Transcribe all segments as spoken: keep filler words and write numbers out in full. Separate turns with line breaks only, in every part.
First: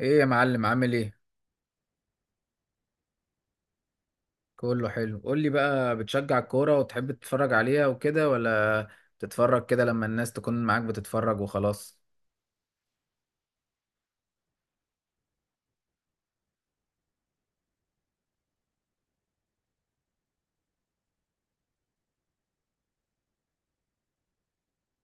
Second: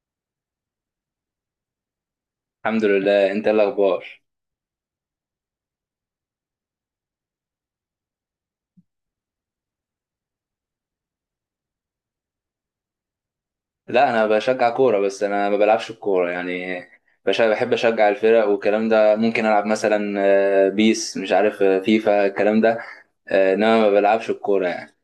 ايه يا معلم عامل ايه؟
الحمد لله. انت ايه الاخبار؟
كله حلو. قول لي بقى، بتشجع الكورة وتحب تتفرج عليها وكده، ولا تتفرج كده لما الناس تكون معاك بتتفرج وخلاص؟
لا، انا بشجع كوره بس انا ما بلعبش الكوره يعني. بش- بحب اشجع الفرق والكلام ده، ممكن العب مثلا. آه، بيس، مش عارف، آه، فيفا، الكلام ده. آه، انما ما بلعبش الكوره يعني.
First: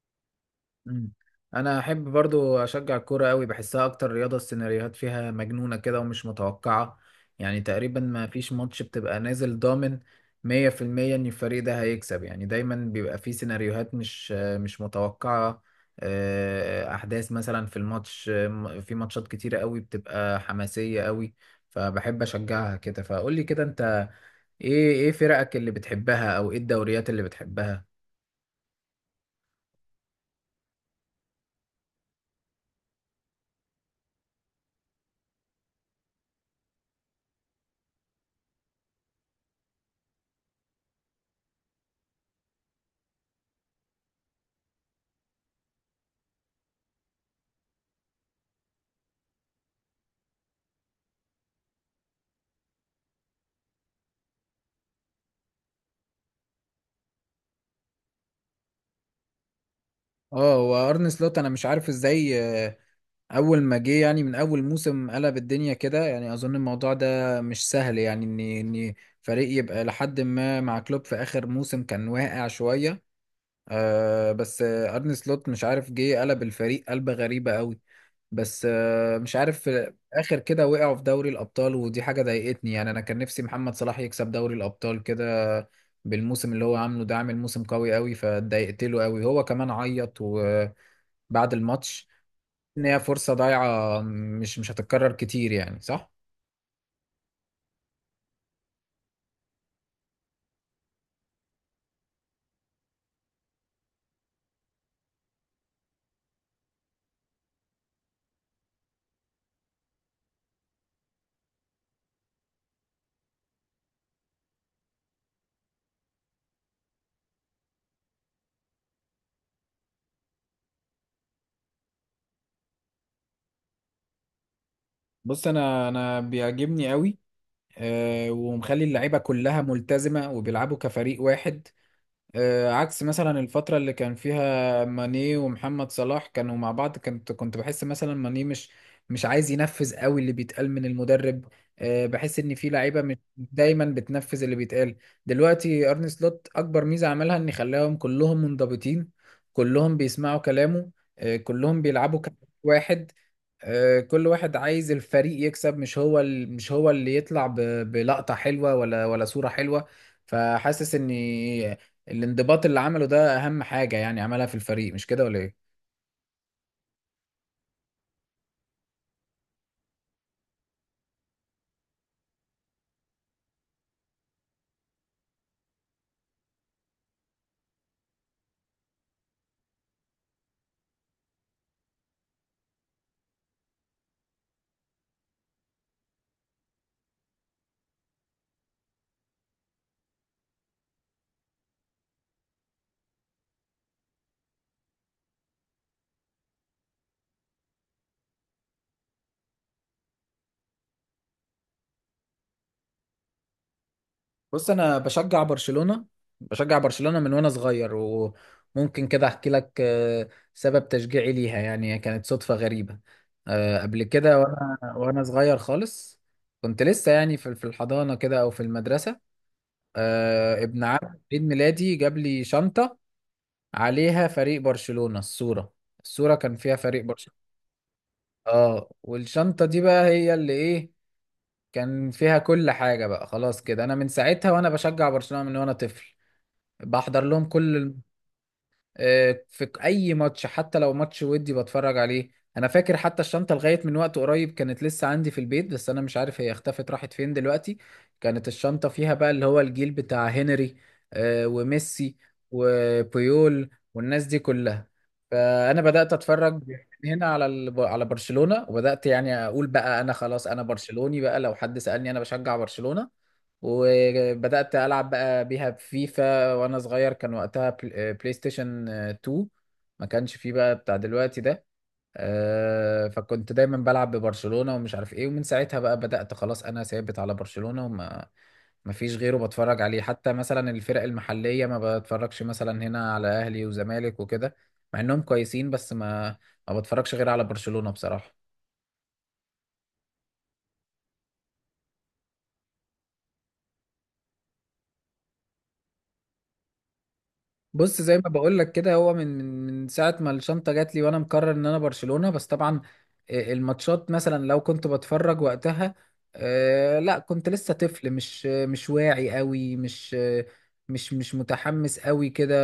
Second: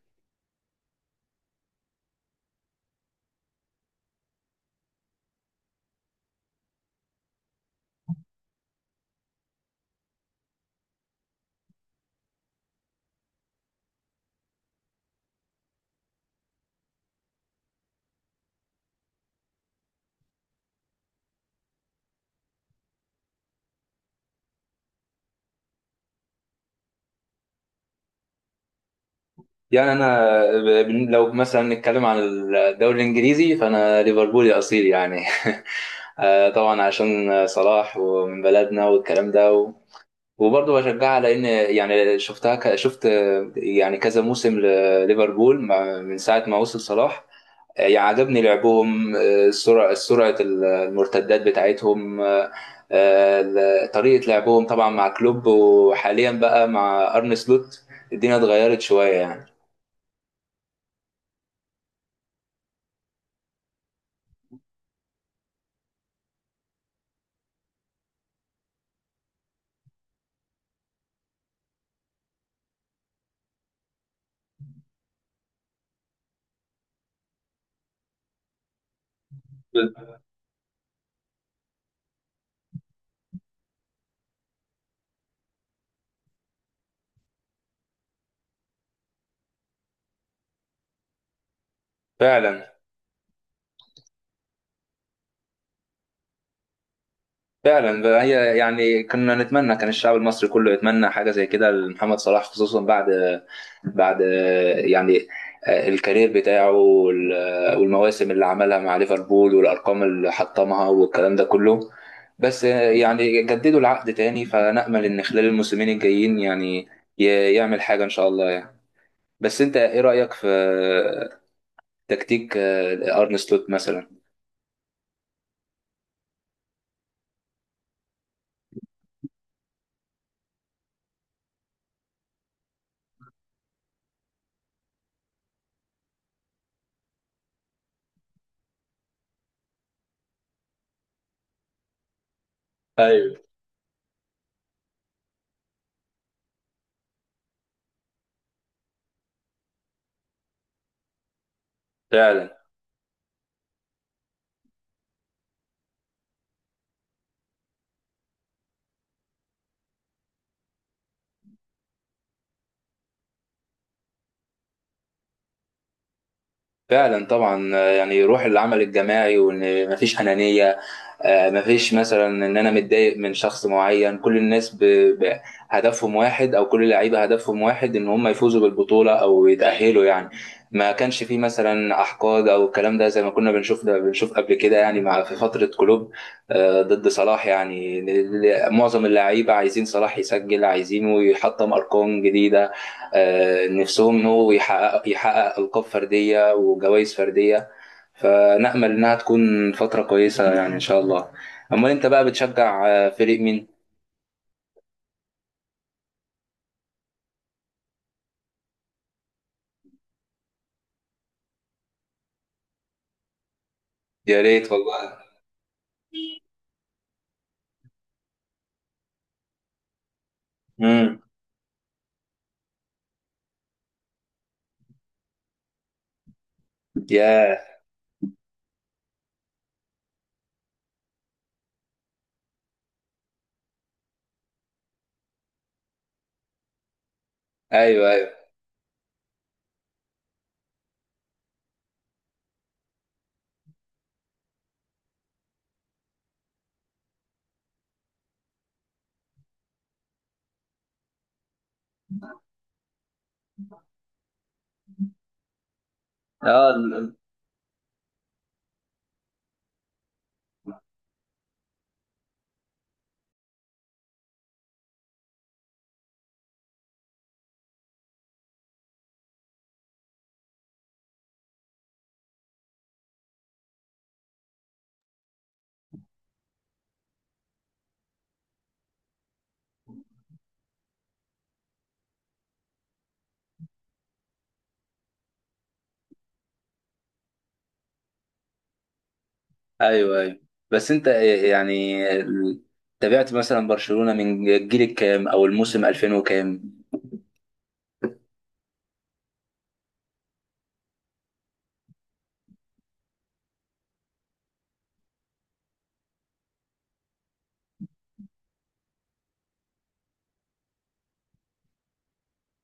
مم. انا احب برضو اشجع الكوره قوي، بحسها اكتر رياضه السيناريوهات فيها مجنونه كده ومش متوقعه. يعني تقريبا ما فيش ماتش بتبقى نازل ضامن مية في المية ان الفريق ده هيكسب. يعني دايما بيبقى فيه سيناريوهات مش مش متوقعه، آه، احداث مثلا في الماتش. آه، في ماتشات كتيره قوي بتبقى حماسيه قوي، فبحب اشجعها كده. فقول لي كده انت، ايه ايه فرقك اللي بتحبها او ايه الدوريات اللي بتحبها؟
يعني انا ب- بن- لو مثلا نتكلم عن الدوري الانجليزي فانا ليفربولي اصيل يعني. آه، طبعا عشان صلاح، ومن بلدنا والكلام ده، و... وبرضه بشجعها، لان يعني شفتها ك... شفت، آه، يعني كذا موسم لليفربول، مع- من ساعه ما وصل صلاح. آه، يعجبني لعبهم، آه، سرعة سرعة المرتدات بتاعتهم، آه، آه، طريقة لعبهم طبعا مع كلوب، وحاليا بقى مع أرن سلوت. الدنيا اتغيرت شوية يعني.
اه، وارن سلوت انا مش عارف ازاي اول ما جه، يعني من اول موسم قلب الدنيا كده. يعني اظن الموضوع ده مش سهل، يعني ان ان فريق يبقى لحد ما مع كلوب في اخر موسم كان واقع شويه، آه بس آه ارني سلوت مش عارف جه قلب الفريق، قلبه غريبه قوي. بس آه مش عارف في الاخر كده وقعوا في دوري الابطال، ودي حاجه ضايقتني. يعني انا كان نفسي محمد صلاح يكسب دوري الابطال كده، بالموسم اللي هو عامله ده. عامل موسم قوي قوي، فاتضايقت له قوي. هو كمان عيط وبعد الماتش،
فعلا.
ان هي فرصة ضايعة مش مش هتتكرر كتير، يعني صح؟
فعلا بقى، هي يعني كنا نتمنى، كان الشعب المصري كله يتمنى حاجه زي كده لمحمد صلاح، خصوصا بعد بعد يعني الكارير بتاعه وال- والمواسم اللي عملها مع ليفربول، والارقام اللي حطمها والكلام ده كله. بس يعني جددوا العقد تاني، فنأمل ان خلال الموسمين الجايين يعني ي- يعمل حاجه ان شاء الله يعني. بس انت ايه رأيك في تكتيك ارن سلوت مثلا؟
بص، انا انا بيعجبني قوي، آه، ومخلي اللعيبه كلها ملتزمه وبيلعبوا كفريق واحد. آه، عكس مثلا الفترة اللي كان فيها ماني ومحمد صلاح كانوا مع بعض، كنت كنت بحس مثلا ماني مش مش عايز ينفذ قوي اللي بيتقال من المدرب. آه، بحس ان في لعيبة مش
ايوه.
دايما بتنفذ اللي بيتقال. دلوقتي ارني سلوت اكبر ميزة عملها ان خلاهم كلهم منضبطين، كلهم بيسمعوا كلامه، آه، كلهم بيلعبوا كلاعب
فعلا،
واحد. آه، كل واحد عايز الفريق يكسب، مش هو ال- مش هو اللي يطلع ب- بلقطة حلوة ولا ولا صورة حلوة. فحاسس ان الانضباط اللي عمله ده اهم حاجه يعني عملها في الفريق، مش كده ولا ايه؟
فعلا. طبعا، آه، يعني روح العمل الجماعي وان مفيش انانيه. آه، مفيش مثلا ان انا متضايق من شخص معين، كل الناس ب... ب... هدفهم واحد، او كل اللعيبه هدفهم واحد ان هم يفوزوا بالبطوله او يتاهلوا يعني. ما كانش فيه مثلا احقاد او الكلام ده، زي ما كنا بنشوف ده بنشوف قبل كده يعني، مع في فتره كلوب. آه، ضد صلاح يعني، ل- ل- معظم اللعيبه عايزين صلاح يسجل، عايزينه يحطم ارقام جديده. آه، نفسهم انه يحقق يحقق القاب فرديه وجوائز فرديه. فنأمل إنها تكون فترة كويسة يعني إن شاء الله. أمال أنت بقى بتشجع آه، فريق مين؟
بص، انا بشجع برشلونه. بشجع برشلونه من وانا صغير، وممكن كده احكي لك آه، سبب تشجيعي ليها. يعني هي كانت صدفه غريبه، آه، قبل كده
يا ريت
وانا
والله.
وانا صغير خالص. كنت لسه يعني في في الحضانه كده او في المدرسه. آه، ابن عم
امم.
عيد ميلادي جاب لي شنطه عليها فريق برشلونه. الصوره الصوره كان فيها فريق برشلونه.
يا،
اه، والشنطه دي بقى هي اللي ايه، كان فيها كل حاجة. بقى خلاص كده، أنا من ساعتها وأنا بشجع برشلونة من وأنا طفل. بحضر لهم كل
أيوه، أيوه.
آه، في اي ماتش، حتى لو ماتش ودي بتفرج عليه. انا فاكر حتى الشنطه لغايه من وقت قريب كانت لسه عندي في البيت، بس انا مش عارف هي اختفت راحت فين دلوقتي. كانت الشنطه فيها بقى اللي هو الجيل بتاع هنري، آه، وميسي وبيول والناس دي كلها. فانا بدات اتفرج
آه ال-
من
ال-
هنا على ال- على برشلونه، وبدات يعني اقول بقى انا خلاص انا برشلوني. بقى لو حد سالني انا بشجع برشلونه. وبدأت ألعب بقى بيها بفيفا وأنا صغير، كان وقتها بل- بلاي ستيشن آه، اتنين. ما كانش فيه بقى بتاع دلوقتي ده. آه، فكنت دايما بلعب ببرشلونة ومش عارف ايه. ومن ساعتها بقى بدأت خلاص أنا ثابت على برشلونة، وما ما فيش غيره بتفرج عليه. حتى مثلا الفرق المحلية ما بتفرجش مثلا هنا على أهلي وزمالك وكده، مع إنهم كويسين، بس ما ما بتفرجش غير على برشلونة بصراحة.
أيوه، أيوه. بس أنت، يعني ال- تابعت مثلا برشلونة من الجيل الكام أو الموسم ألفين وكام؟
بص زي ما بقول لك كده، هو من من من ساعه ما الشنطه جات لي وانا مقرر ان انا برشلونه. بس طبعا آه، الماتشات مثلا لو كنت بتفرج وقتها، آه، لا كنت لسه طفل، مش آه، مش واعي قوي، مش آه، مش مش متحمس قوي كده.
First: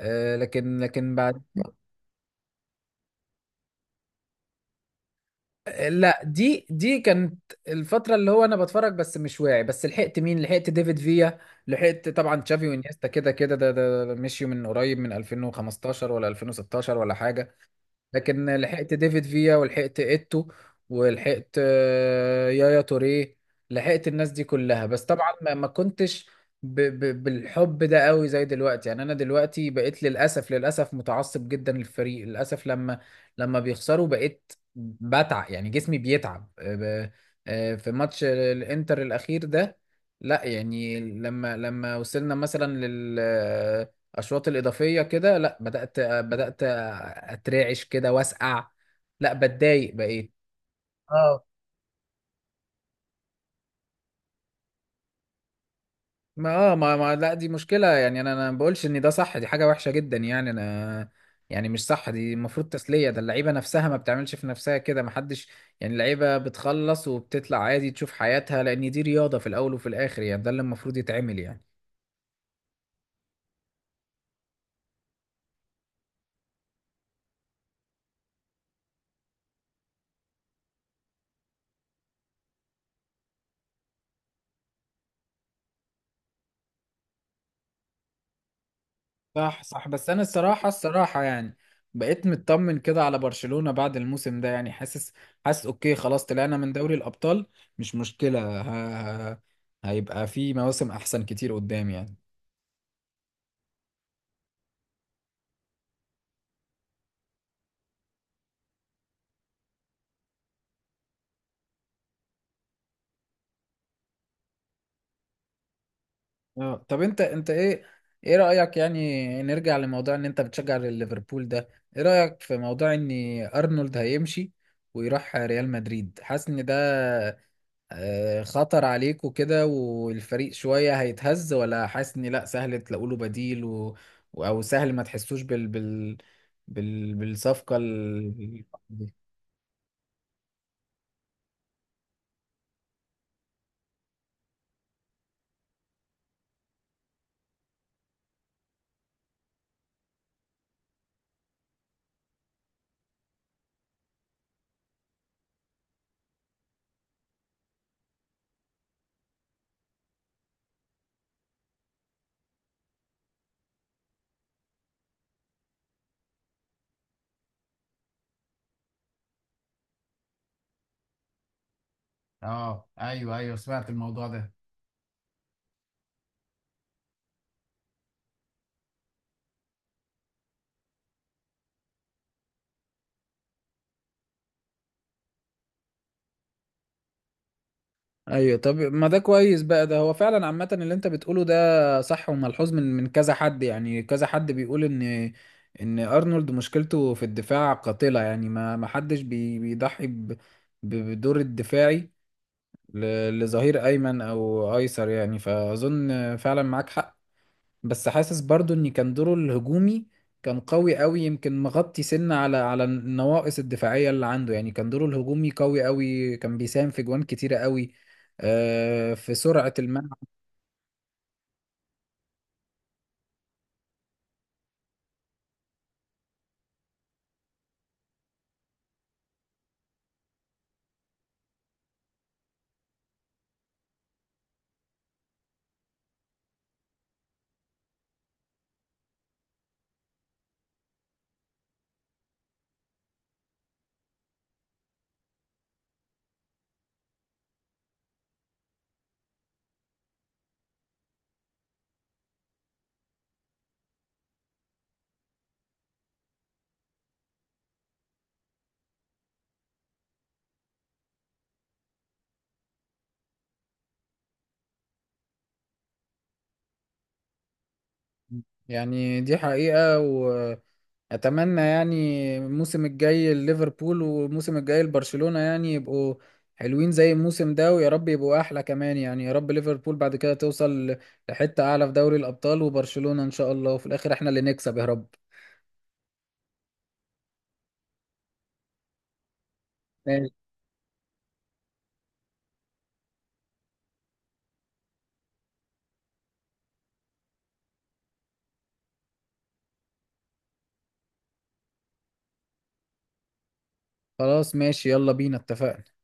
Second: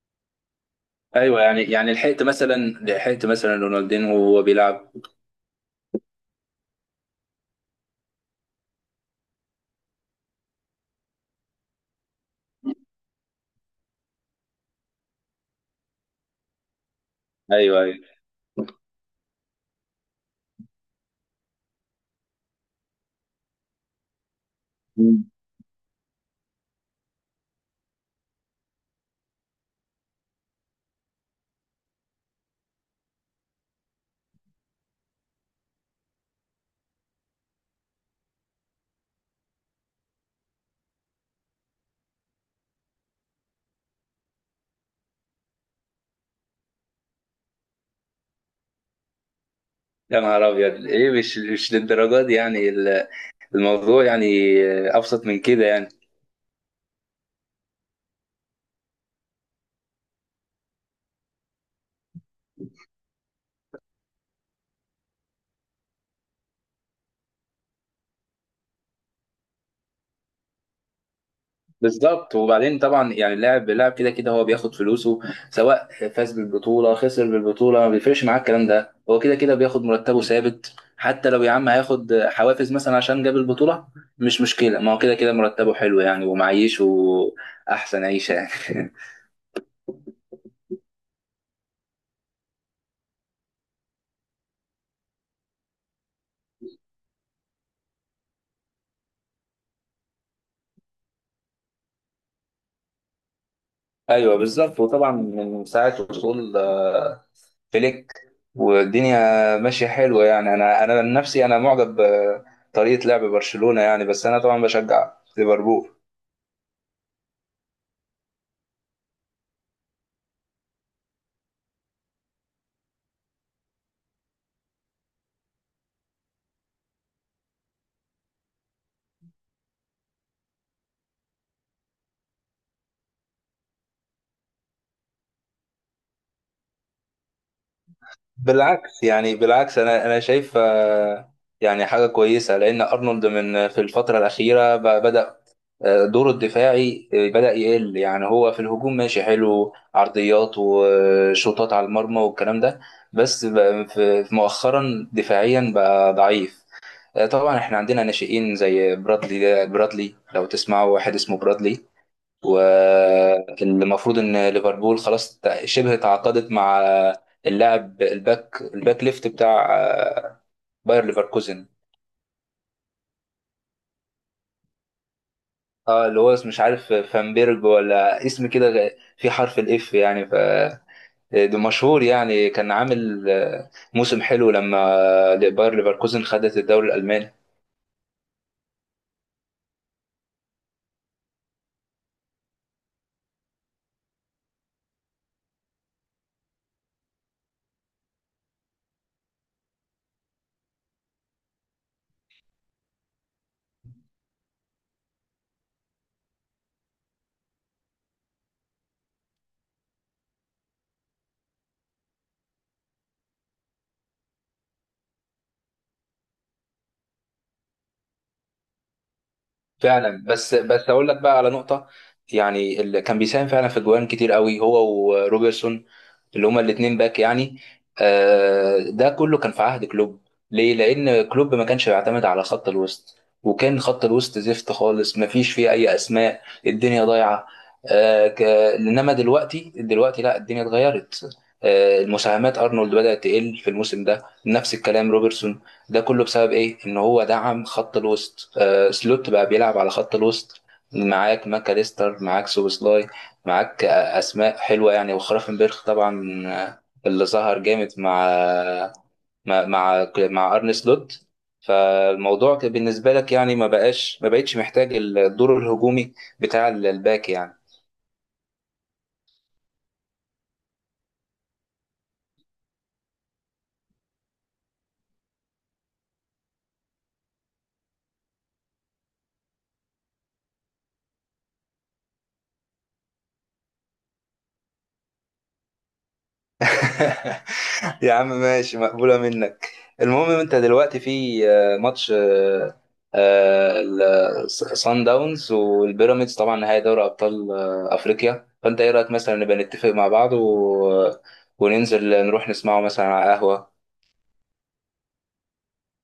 آه، لكن لكن
أيوه،
بعد
يعني يعني لحقت مثلا لحقت مثلا رونالدينو وهو بيلعب.
آه، لا، دي دي كانت الفتره اللي هو انا بتفرج بس مش واعي. بس لحقت مين؟ لحقت ديفيد فيا، لحقت طبعا تشافي وانيستا كده. كده ده ده ده مشيوا من قريب، من ألفين وخمستاشر ولا ألفين وستاشر ولا حاجه.
أيوه، أيوه.
لكن لحقت ديفيد فيا، ولحقت ايتو، ولحقت آه، يايا توريه. لحقت الناس دي كلها، بس
مم.
طبعا ما ما كنتش ب ب بالحب ده قوي زي دلوقتي. يعني انا دلوقتي بقيت للاسف، للاسف متعصب جدا للفريق. للاسف لما لما بيخسروا بقيت بتعب، يعني جسمي بيتعب. آه، ب- آه، في ماتش الانتر الاخير ده، لا يعني لما لما وصلنا مثلا اشواط الاضافيه كده، لا بدات بدات اترعش كده واسقع، لا بتضايق
يا
بقيت.
نهار أبيض، إيه؟ مش
اه
مش للدرجة دي يعني، ال- الموضوع يعني آه، أبسط من كده يعني.
ما اه ما, ما لا، دي مشكله، يعني انا انا ما بقولش ان ده صح، دي حاجه وحشه جدا. يعني انا يعني مش صح، دي المفروض تسليه. ده اللعيبه نفسها ما بتعملش في نفسها كده، ما حدش. يعني اللعيبه بتخلص وبتطلع عادي تشوف حياتها، لان دي رياضه في الاول وفي الاخر، يعني ده اللي المفروض يتعمل يعني.
بالظبط. وبعدين طبعا يعني، اللاعب اللاعب كده كده هو بياخد فلوسه. سواء فاز بالبطوله، خسر بالبطوله، ما بيفرقش معاه الكلام ده. هو كده كده بياخد مرتبه ثابت، حتى لو يا عم هياخد حوافز مثلا عشان جاب البطوله، مش مشكله، ما هو كده كده مرتبه حلو يعني ومعيشه احسن عيشه يعني.
صح، صح. بس انا الصراحه، الصراحه يعني بقيت مطمن كده على برشلونه بعد الموسم ده. يعني حاسس حاسس اوكي خلاص، طلعنا من دوري الابطال، مش مشكله، ه... ه- هيبقى في مواسم احسن كتير قدام يعني.
ايوه، بالظبط. وطبعا من ساعه وصول آه، فليك، والدنيا ماشيه حلوه يعني. انا انا عن نفسي انا معجب بطريقه لعب برشلونه يعني، بس انا طبعا بشجع ليفربول.
اه، طب انت، انت ايه ايه رايك يعني؟ نرجع لموضوع ان انت بتشجع ليفربول ده، ايه رايك في موضوع ان ارنولد هيمشي ويروح ريال مدريد؟ حاسس ان ده آه، خطر عليكوا كده والفريق شوية هيتهز، ولا حاسس ان لا، سهل تلاقوا له بديل و... و- او سهل ما تحسوش بال... بال... بال... بالصفقة ال...
بالعكس
دي؟
يعني، بالعكس انا انا شايف آه، يعني حاجه كويسه، لان ارنولد من في الفتره الاخيره ب- بدا آه، دوره الدفاعي آه، بدا يقل يعني. هو في الهجوم ماشي حلو، عرضيات وشوطات على المرمى والكلام ده، بس ب- في في مؤخرا دفاعيا بقى ضعيف. آه، طبعا احنا عندنا ناشئين زي برادلي، ده- برادلي لو تسمعوا، واحد اسمه برادلي. والمفروض ان ليفربول خلاص تع- شبه تعاقدت مع اللاعب الباك الباك ليفت بتاع آه، باير ليفركوزن.
اه ايوه، ايوه سمعت الموضوع ده.
اه، اللي هو اسمه مش عارف فانبيرج، ولا اسم كده غ- في حرف الاف يعني ف ده مشهور يعني، كان عامل آه، موسم حلو لما آه، باير ليفركوزن خدت الدوري الالماني.
ايوه، طب ما ده كويس بقى. ده هو فعلا عامة اللي انت بتقوله ده صح، وملحوظ من من كذا حد. يعني كذا حد بيقول ان ان ارنولد مشكلته في الدفاع قاتلة. يعني ما ما حدش بي... بيضحي ب... ب- بالدور الدفاعي، ل- لظهير ايمن او ايسر يعني. فاظن فعلا معاك حق. بس حاسس برضو ان كان دوره الهجومي كان قوي قوي، يمكن مغطي سنة على على النواقص الدفاعية اللي عنده. يعني كان دوره الهجومي قوي قوي، كان بيساهم في جوان كتيرة قوي، آه، في سرعة الملعب.
فعلا. بس بس اقول لك بقى على نقطه، يعني اللي كان بيساهم فعلا في جوان كتير قوي هو وروبرتسون، اللي هما الاثنين باك يعني. آه، ده كله كان في عهد كلوب. ليه؟ لان كلوب ما كانش بيعتمد على خط الوسط، وكان خط الوسط زفت خالص، ما فيش فيه اي اسماء، الدنيا ضايعه. آه، ك- انما دلوقتي، دلوقتي لا الدنيا اتغيرت. آه، المساهمات ارنولد بدأت تقل في الموسم ده، نفس الكلام روبرتسون، ده كله بسبب ايه؟ ان هو دعم خط الوسط. آه، سلوت بقى بيلعب على خط الوسط. معاك ماكاليستر، معاك سوبوسلاي، معاك آه، اسماء حلوه يعني، وخرافنبرخ طبعا، آه، اللي ظهر جامد مع مع مع, مع ارن سلوت. فالموضوع كان بالنسبه لك يعني ما بقاش ما بقتش محتاج الدور الهجومي بتاع الباك يعني.
يعني دي حقيقة. اتمنى يعني الموسم الجاي ليفربول والموسم الجاي لبرشلونة يعني يبقوا حلوين زي الموسم ده، ويا رب يبقوا احلى كمان. يعني يا رب ليفربول بعد كده توصل لحتة اعلى في دوري الابطال، وبرشلونة ان شاء الله، وفي الاخر احنا اللي نكسب يا رب.
يا عم، ماشي، مقبولة منك.
ماشي،
المهم انت دلوقتي في آه، ماتش آه، آه، ال- صن داونز والبيراميدز، طبعا نهائي دوري ابطال آه، افريقيا. فانت ايه رايك مثلا نبقى نتفق مع بعض، و... آه، وننزل نروح نسمعه مثلا على قهوة؟
خلاص ماشي، يلا بينا، اتفقنا.